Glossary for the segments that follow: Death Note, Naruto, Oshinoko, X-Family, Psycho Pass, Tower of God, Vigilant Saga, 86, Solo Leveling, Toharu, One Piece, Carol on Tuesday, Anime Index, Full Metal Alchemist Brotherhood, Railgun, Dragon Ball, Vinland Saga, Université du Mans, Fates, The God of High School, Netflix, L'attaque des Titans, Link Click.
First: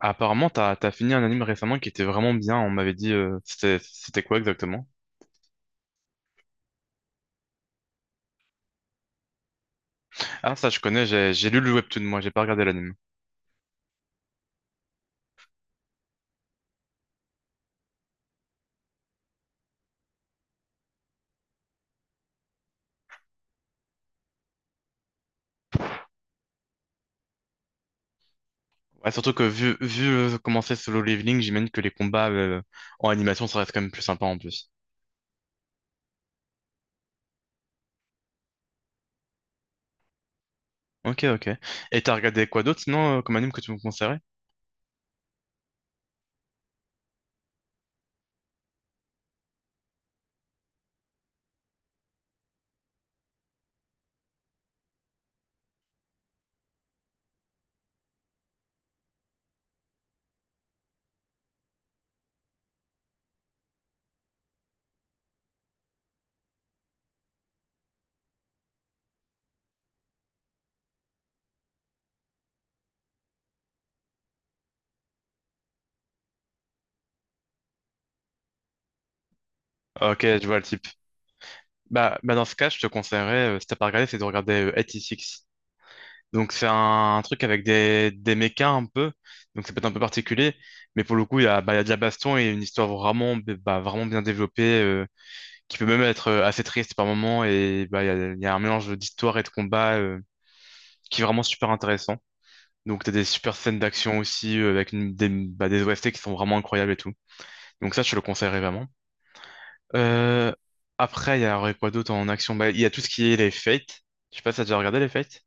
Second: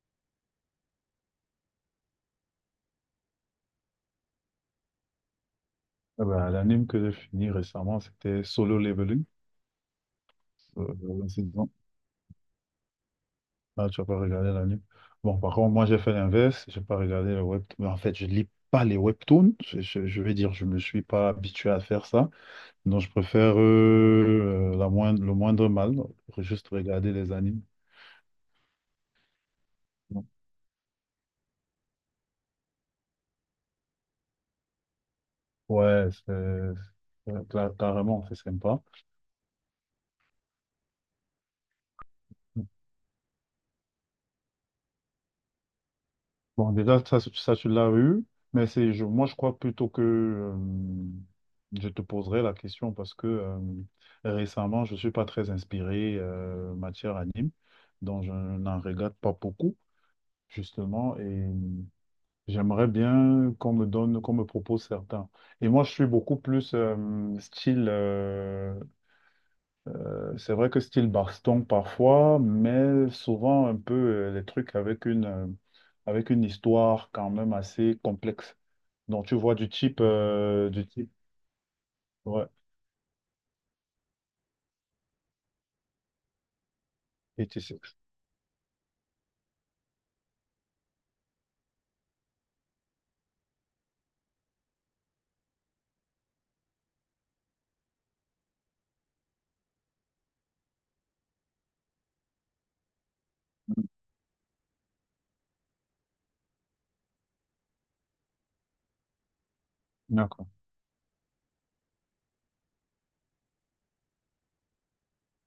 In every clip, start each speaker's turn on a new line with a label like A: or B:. A: Apparemment, t'as, t'as fini un anime récemment qui était vraiment bien. On m'avait dit, c'était quoi exactement?
B: Ah bah, l'anime que j'ai fini récemment, c'était Solo Leveling,
A: Ah, ça, je
B: euh,
A: connais,
B: la
A: j'ai lu
B: saison.
A: le webtoon, moi, j'ai pas regardé l'anime.
B: Ah, tu as pas regardé l'anime. Bon, par contre, moi, j'ai fait l'inverse. J'ai pas regardé le webtoon. En fait, je lis pas les webtoons. Je vais dire, je me suis pas habitué à faire ça. Donc, je préfère le moindre mal pour juste regarder les animes.
A: Ouais, surtout que vu, vu
B: Donc,
A: euh, comment c'est Solo Leveling, j'imagine que les combats en animation, ça reste quand même plus sympa en plus.
B: ouais, carrément, c'est sympa.
A: Ok, ok. Et t'as regardé quoi d'autre sinon comme anime que tu me conseillerais?
B: Bon, déjà, ça tu l'as eu, mais moi, je crois plutôt que je te poserai la question parce que récemment, je ne suis pas très inspiré matière anime, donc je n'en regarde pas beaucoup, justement, et j'aimerais bien qu'on me propose certains. Et moi, je suis beaucoup plus style c'est vrai que style baston parfois, mais souvent un peu les trucs avec avec une histoire quand même assez complexe. Donc tu vois
A: Ok, je vois le
B: du
A: type.
B: type,
A: Bah dans
B: ouais,
A: ce cas, je te conseillerais, si t'as pas regardé, c'est de regarder 86. Donc c'est un truc
B: et tu
A: avec
B: sais-
A: des mechas un peu, donc ça peut être un peu particulier, mais pour le coup il y a de la baston et une histoire vraiment bien développée, qui peut même être assez triste par moment, et il y a un mélange d'histoire et de combat qui est vraiment super intéressant. Donc t'as des super scènes d'action aussi, avec des OST qui sont vraiment incroyables et tout. Donc ça je te le conseillerais vraiment.
B: d'accord.
A: Euh, Après il y a quoi d'autre en action? Bah, il y a tout ce qui est les Fates, je sais pas si t'as déjà regardé les Fates.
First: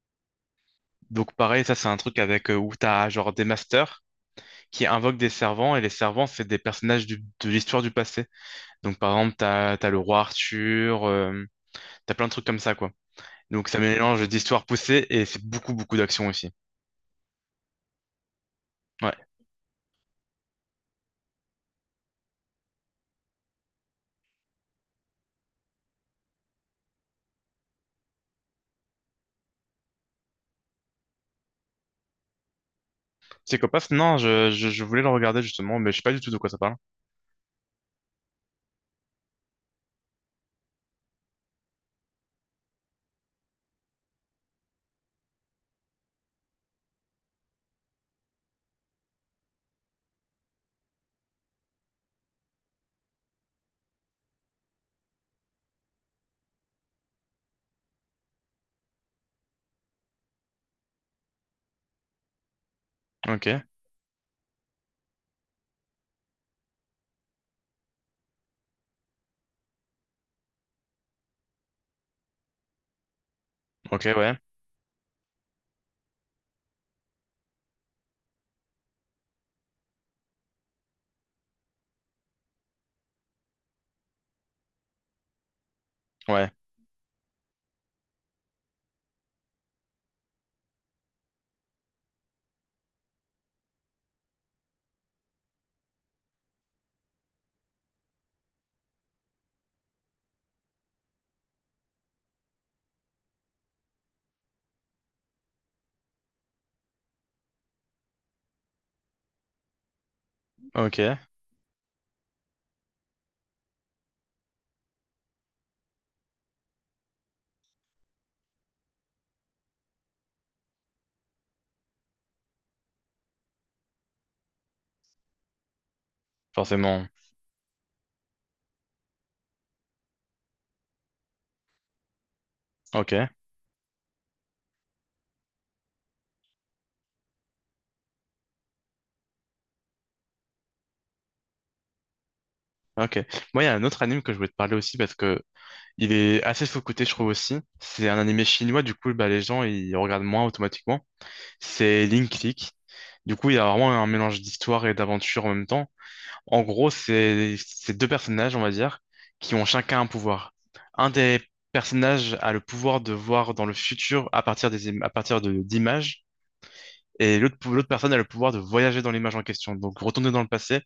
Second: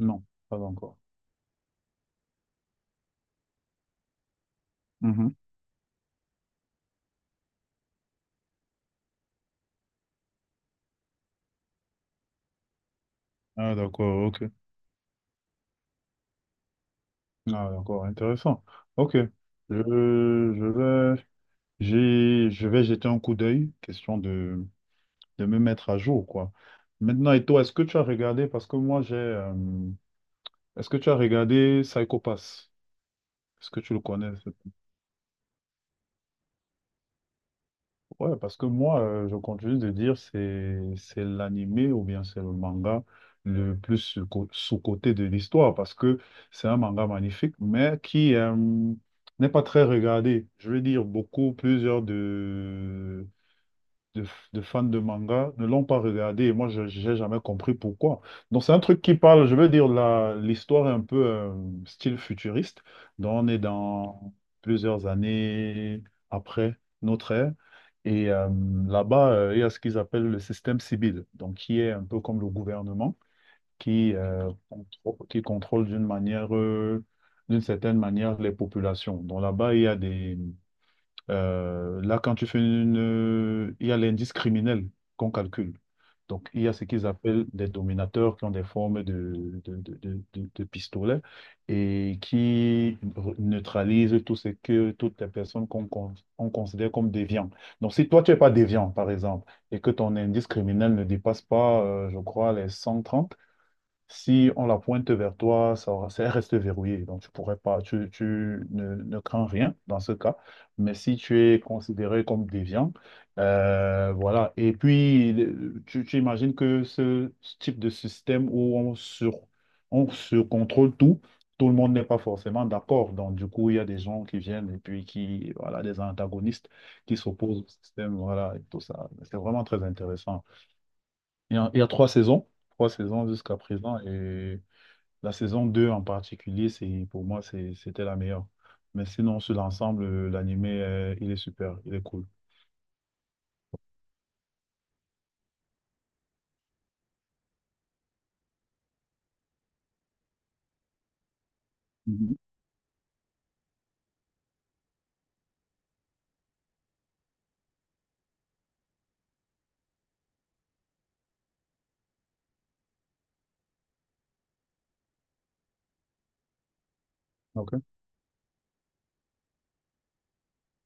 B: Non, pas encore.
A: Donc pareil, ça c'est un truc avec où t'as genre des masters qui invoque des
B: Mhm.
A: servants, et les servants, c'est des personnages de l'histoire du passé. Donc, par exemple, t'as le roi Arthur, t'as plein de trucs comme ça, quoi. Donc,
B: Ah,
A: ça
B: d'accord,
A: mélange
B: ok.
A: d'histoires poussées, et c'est beaucoup d'action aussi.
B: Ah, d'accord, intéressant.
A: Ouais.
B: Ok. Je vais, je vais jeter un coup d'œil, question de me mettre à jour, quoi. Maintenant, et toi, est-ce que tu as regardé, parce que moi j'ai, est-ce que tu as regardé Psycho Pass? Est-ce que
A: Psychopath,
B: tu le
A: non,
B: connais?
A: je voulais le regarder, justement, mais je sais pas du tout de quoi ça parle.
B: Ouais, parce que moi, je continue de dire c'est l'animé ou bien c'est le manga le plus sous-coté de l'histoire parce que c'est un manga magnifique, mais qui n'est pas très regardé. Je veux dire, plusieurs de, de fans de manga ne l'ont pas regardé et moi, je n'ai jamais compris pourquoi. Donc, c'est un truc qui parle, je veux dire, l'histoire est un peu style futuriste. Donc,
A: Ok,
B: on est dans plusieurs années après notre ère. Et là-bas, il y a ce qu'ils appellent le système civil, donc qui est un peu comme le gouvernement,
A: ok, ouais,
B: qui contrôle d'une certaine manière les populations. Donc là-bas, il y a des, là, quand tu fais une... il y a l'indice criminel qu'on calcule. Donc,
A: ouais,
B: il y a ce qu'ils appellent des dominateurs qui ont des formes de pistolets et qui neutralisent tout ce que toutes les personnes on considère comme déviants. Donc, si toi, tu n'es pas déviant, par exemple, et que ton indice criminel ne dépasse pas, je crois, les 130, si on la pointe vers toi, ça reste verrouillé. Donc, tu pourrais pas, tu ne, ne crains rien dans ce cas. Mais
A: ok,
B: si tu es considéré comme déviant, voilà. Et puis, tu imagines que ce type de système où on surcontrôle tout, tout le monde n'est pas forcément d'accord. Donc, du coup, il y a des gens qui viennent et puis qui, voilà, des antagonistes
A: forcément,
B: qui s'opposent au système, voilà, et tout ça. C'est vraiment très intéressant. Il y a trois saisons
A: ok.
B: jusqu'à présent. Et la saison 2 en particulier, pour moi, c'était la meilleure. Mais sinon, sur l'ensemble, l'anime, il est super, il est cool.
A: Ok. Moi, il y a un autre anime que je voulais te parler aussi parce que il est assez sous-coté, je trouve aussi. C'est un animé chinois, du coup, bah, les gens ils regardent moins automatiquement. C'est Link
B: Mhm.
A: Click. Du coup, il y a vraiment un mélange d'histoire et d'aventure en même temps. En gros, c'est deux personnages, on va dire, qui ont chacun un pouvoir. Un des personnages a le pouvoir de voir dans le futur à partir à partir de d'images. Et l'autre
B: Ok.
A: l'autre personne a le pouvoir de voyager dans l'image en question, donc retourner dans le passé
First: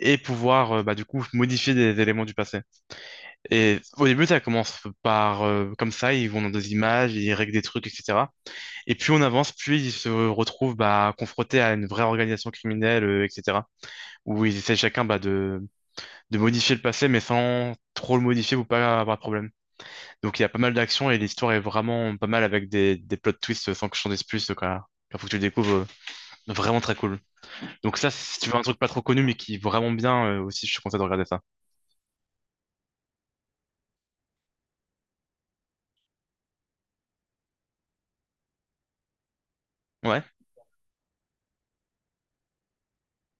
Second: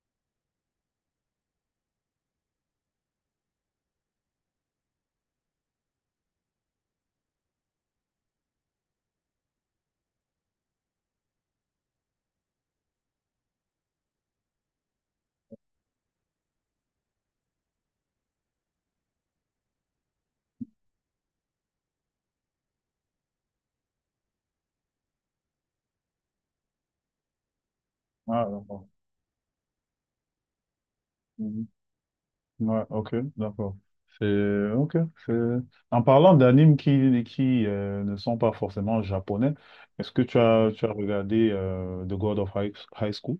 A: et pouvoir du coup modifier des éléments du passé. Et au début, ça commence par comme ça, ils vont dans des images, ils règlent des trucs, etc. Et plus on avance, plus ils se retrouvent confrontés à une vraie organisation criminelle, etc. Où ils essaient chacun de modifier le passé, mais sans trop le modifier ou pas avoir de problème. Donc il y a pas mal d'actions et l'histoire est vraiment pas mal avec des plots twists sans que je t'en dise plus. Donc, il faut que tu le découvres, vraiment très cool. Donc ça,
B: Ouais,
A: si tu veux un truc
B: d'accord.
A: pas trop connu, mais qui est vraiment bien, aussi, je te conseille de regarder ça.
B: Mhm. Ouais, ok, d'accord. C'est ok. c'est- En parlant d'animes qui ne sont pas forcément japonais, est-ce que
A: Ouais.
B: tu as regardé The God of High School?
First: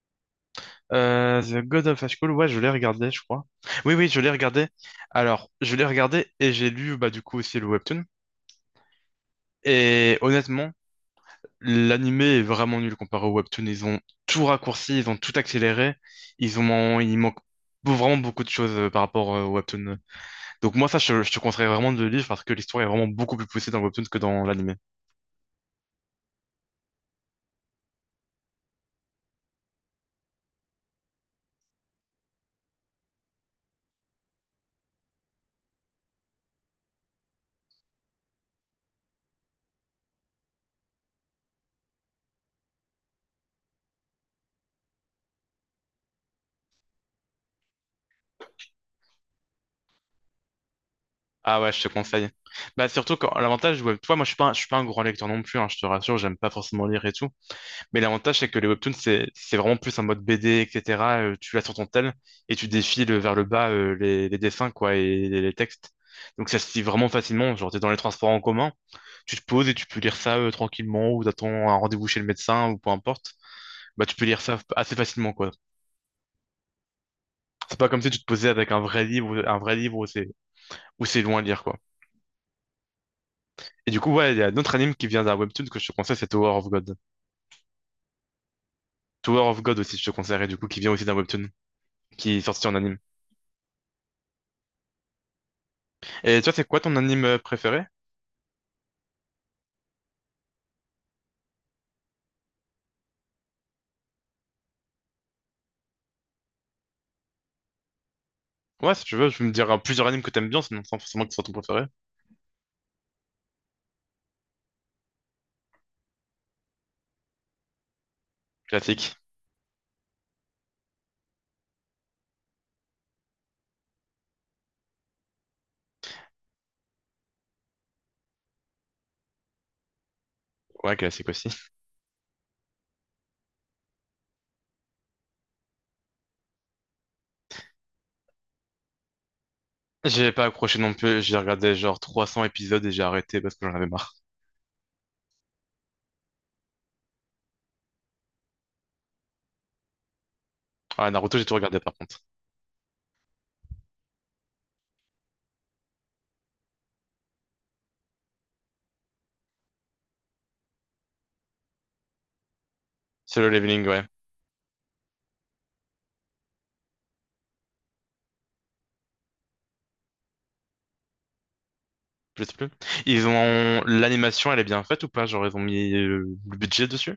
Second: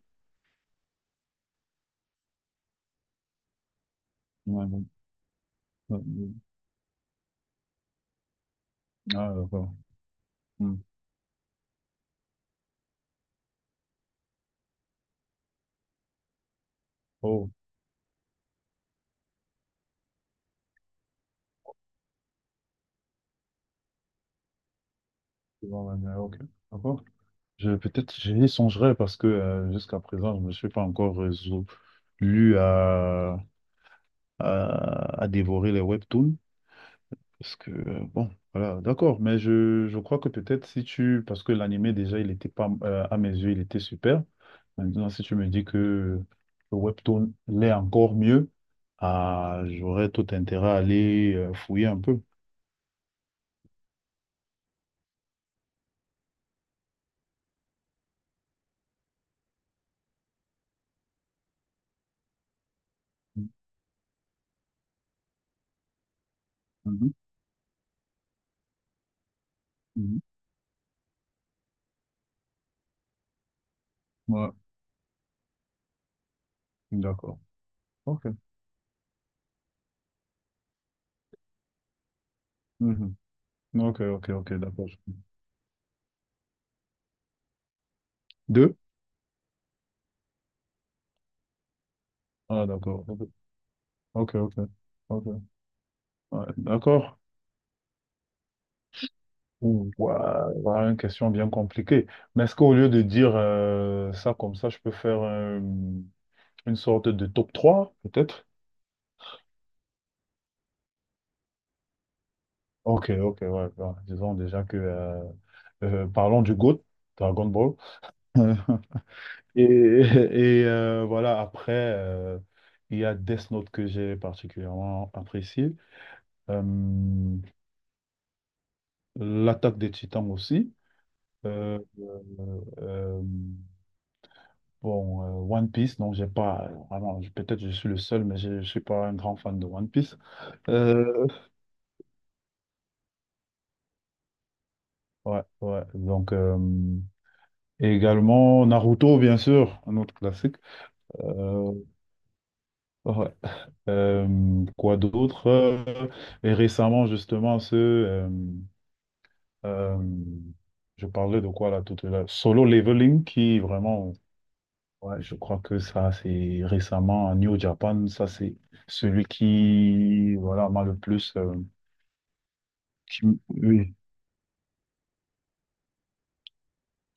A: The God of High School, ouais, je l'ai regardé, je crois. Oui, oui, je l'ai
B: Ouais,
A: regardé.
B: ouais,
A: Alors, je l'ai regardé
B: ouais.
A: et j'ai lu, bah, du coup, aussi le webtoon.
B: Ah, d'accord.
A: Et honnêtement,
B: Hmm.
A: l'anime est vraiment nul comparé au webtoon. Ils ont tout raccourci, ils ont tout accéléré. Il manque
B: Oh,
A: vraiment beaucoup de choses par rapport au webtoon. Donc moi, ça, je te conseille vraiment de le lire parce que l'histoire est vraiment beaucoup plus poussée dans le webtoon que dans l'anime.
B: c'est bon, ouais, ouais, ok. D'accord. Peut-être j'y songerai parce que jusqu'à présent, je ne me suis pas encore résolu à dévorer les webtoons. Parce que, bon, voilà, d'accord, mais je crois que peut-être si tu, parce que l'animé déjà, il était pas, à mes yeux, il était super. Maintenant, si tu me dis que le webtoon l'est encore mieux, ah, j'aurais tout intérêt à aller
A: Ah ouais, je
B: fouiller
A: te
B: un peu.
A: conseille. Bah, surtout quand l'avantage, ouais, toi, moi, je suis pas un grand lecteur non plus, hein, je te rassure, j'aime pas forcément lire et tout. Mais l'avantage, c'est que les webtoons, c'est vraiment plus un mode BD, etc. Tu l'as sur ton tel et tu défiles vers le
B: Mhm,
A: bas les dessins, quoi, et les textes. Donc ça se lit vraiment
B: mhm.
A: facilement. Genre, t'es dans les transports en commun, tu te poses et tu peux lire
B: Mhm.
A: ça tranquillement, ou t'attends un rendez-vous chez le médecin, ou peu importe. Bah, tu peux lire
B: Ouais,
A: ça assez facilement, quoi.
B: d'accord.
A: C'est pas comme si tu
B: Ok.
A: te posais avec un vrai livre, un vrai livre où c'est loin à lire, quoi.
B: Mhm.
A: Et du
B: Ok,
A: coup,
B: ok,
A: ouais, il y a
B: ok,
A: d'autres
B: d'accord.
A: animes qui vient d'un webtoon que je te conseille, c'est Tower of God.
B: Deux?
A: Tower of God aussi, je te conseillerais, du coup, qui vient aussi d'un webtoon, qui est
B: Ah,
A: sorti en anime.
B: d'accord. Ok, ok. Ok, ok.
A: Et
B: Ouais,
A: toi, c'est quoi ton
B: d'accord.
A: anime préféré?
B: Ouh, ouah, voilà une question bien compliquée. Mais est-ce qu'au lieu de dire ça comme ça, je peux faire une sorte de top trois peut-être?
A: Ouais, si tu veux, tu me diras plusieurs animes que t'aimes bien, sinon sans forcément que ce soit ton préféré.
B: Ok, ok, ouais. Bon, disons déjà que parlons du GOAT, Dragon Ball.
A: Classique.
B: Et voilà, après, il y a Death Note que j'ai particulièrement apprécié. Euh, L'attaque des Titans aussi.
A: Ouais, classique aussi.
B: Euh, euh, bon, One Piece, donc j'ai pas vraiment, peut-être je suis le seul, mais je suis pas un grand fan de One Piece.
A: J'ai pas accroché non plus,
B: Euh,
A: j'ai regardé genre 300 épisodes et j'ai arrêté parce que j'en avais marre.
B: ouais, ouais. Donc, et également Naruto, bien sûr, un autre classique.
A: Ah, Naruto, j'ai tout
B: Euh,
A: regardé par contre.
B: ouais. Quoi d'autre? Et récemment, justement, ce euh, je parlais de quoi là tout à l'heure? Solo Leveling,
A: C'est le
B: qui
A: leveling, ouais.
B: vraiment. Ouais, je crois que ça, c'est récemment New Japan. Ça, c'est celui qui, voilà, m'a le plus.
A: Je sais plus. Ils ont...
B: Oui.
A: L'animation, elle est bien faite ou pas? Genre, ils ont mis le budget dessus?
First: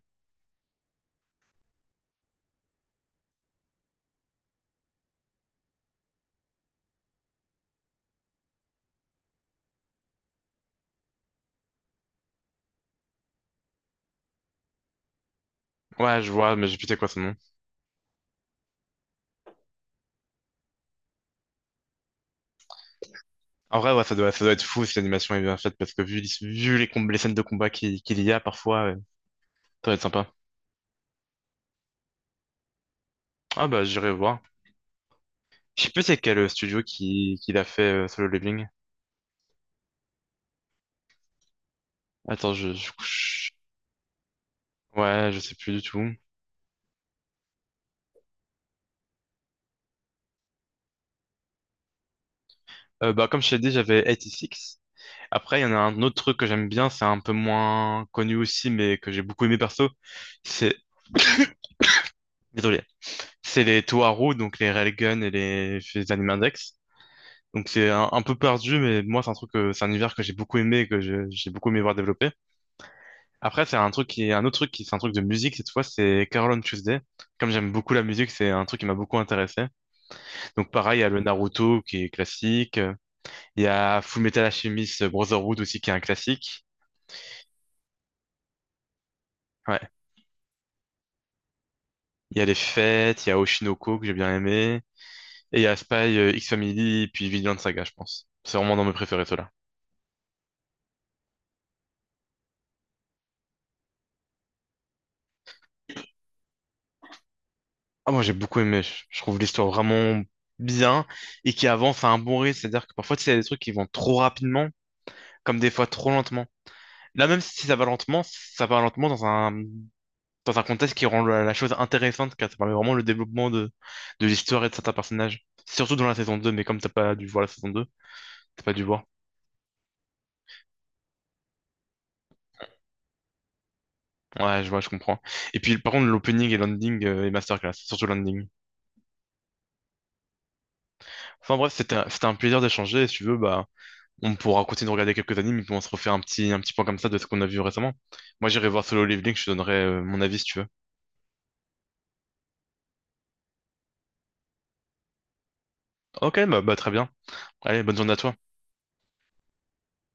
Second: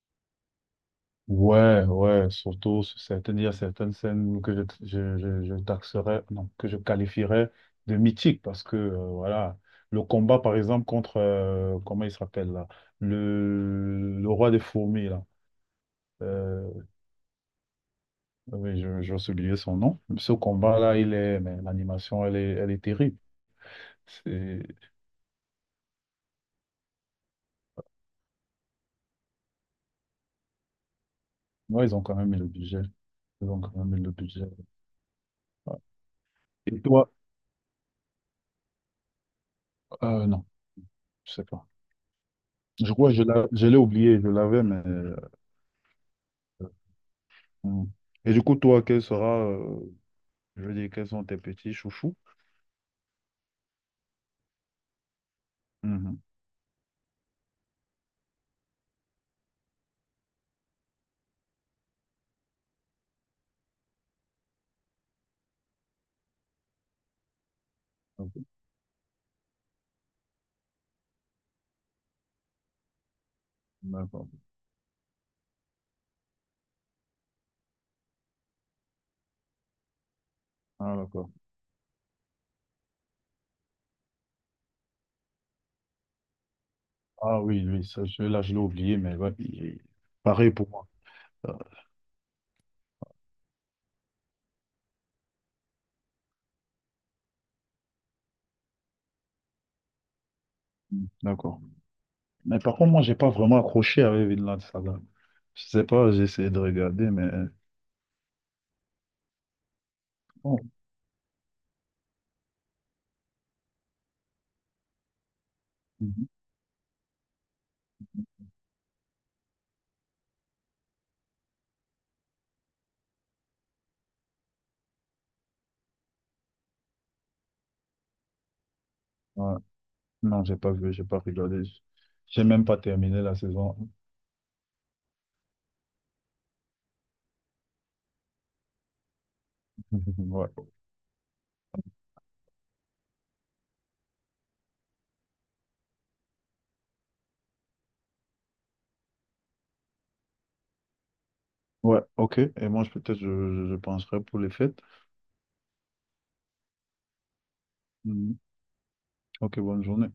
B: Ouais, ouais, surtout, sur certaines, il y a certaines scènes que je taxerais, non, que je qualifierais de mythiques parce que, voilà, le combat, par exemple, contre, comment il s'appelle là, le roi des fourmis, là.
A: Ouais, je vois,
B: Euh,
A: mais j'ai plus c'est quoi son nom.
B: oui, j'ai oublié son nom. Ce combat-là, mais l'animation, elle est terrible.
A: En vrai, ouais, ça doit être
B: C'est
A: fou si l'animation est bien faite parce que vu les scènes de combat qu'il y a parfois, ouais, ça doit être sympa.
B: Ouais, ils ont quand même mis le budget. Ils ont
A: Ah
B: quand
A: bah,
B: même mis
A: j'irai
B: le
A: voir.
B: budget. Ouais.
A: Je sais plus c'est quel
B: Et
A: studio
B: toi,
A: qui l'a fait Solo Leveling.
B: non, je sais pas.
A: Attends,
B: Je crois que
A: je-
B: je l'ai oublié, je l'avais, mais,
A: Ouais, je sais plus du tout.
B: hmm. Et du coup, toi, quel sera, je veux dire, quels sont tes petits chouchous?
A: Bah, comme je t'ai dit, j'avais Six Après, il y en a un autre
B: Mhm.
A: truc que j'aime bien, c'est un peu moins connu aussi, mais que j'ai beaucoup aimé perso. C'est... Désolé. C'est les Toharu, donc les Railgun et les Anime Index. Donc c'est un
B: Ok.
A: peu perdu, mais moi, c'est un truc, c'est un univers que j'ai beaucoup aimé, et j'ai beaucoup aimé voir développer. Après, c'est un truc
B: D'accord.
A: qui un autre truc qui, c'est un truc de musique cette fois, c'est Carol on Tuesday. Comme j'aime beaucoup la musique, c'est un truc qui m'a beaucoup intéressé. Donc
B: Ah,
A: pareil, il y a le
B: d'accord.
A: Naruto qui est classique. Il y a Full Metal Alchemist Brotherhood aussi qui est un classique.
B: Ah, oui, oui, ça, celui-là, je l'ai oublié, mais ouais, il est
A: Ouais.
B: pareil pour moi. Euh,
A: Il y a Les Fêtes, il y a Oshinoko que j'ai bien aimé. Et il y a Spy, X-Family, puis Vigilant Saga, je pense. C'est vraiment dans mes préférés, ceux-là.
B: D'accord. Mais par contre, moi, j'ai pas vraiment accroché avec Vinland Saga. Je sais pas, j'ai essayé de regarder, mais
A: Ah, moi j'ai beaucoup aimé. Je trouve l'histoire vraiment
B: bon.
A: bien et qui avance à un bon rythme. C'est-à-dire que parfois, tu sais, il y a des trucs qui vont trop rapidement, comme des fois trop
B: Mhm.
A: lentement. Là, même si ça va lentement, ça va lentement dans dans un contexte qui rend la chose intéressante, car ça permet vraiment le développement de l'histoire et de certains personnages. Surtout dans la saison 2 mais comme t'as pas dû voir la saison 2 t'as pas dû voir.
B: Ouais. Non, j'ai pas vu, j'ai pas regardé. J'ai même pas terminé la saison.
A: Ouais, je vois, je comprends. Et puis, par contre, l'opening et l'ending et masterclass, surtout l'ending.
B: Ouais.
A: Enfin bref, c'était un plaisir d'échanger. Si tu veux, bah, on pourra continuer de regarder quelques animes et puis on se refait un petit point comme ça de ce qu'on a vu récemment. Moi, j'irai voir Solo Leveling, je te donnerai mon avis si tu veux.
B: Ouais, ok. Et moi, peut-être, je penserai pour les fêtes.
A: Ok, bah très bien. Allez, bonne journée à toi.
B: Mhm. Ok, bonne journée.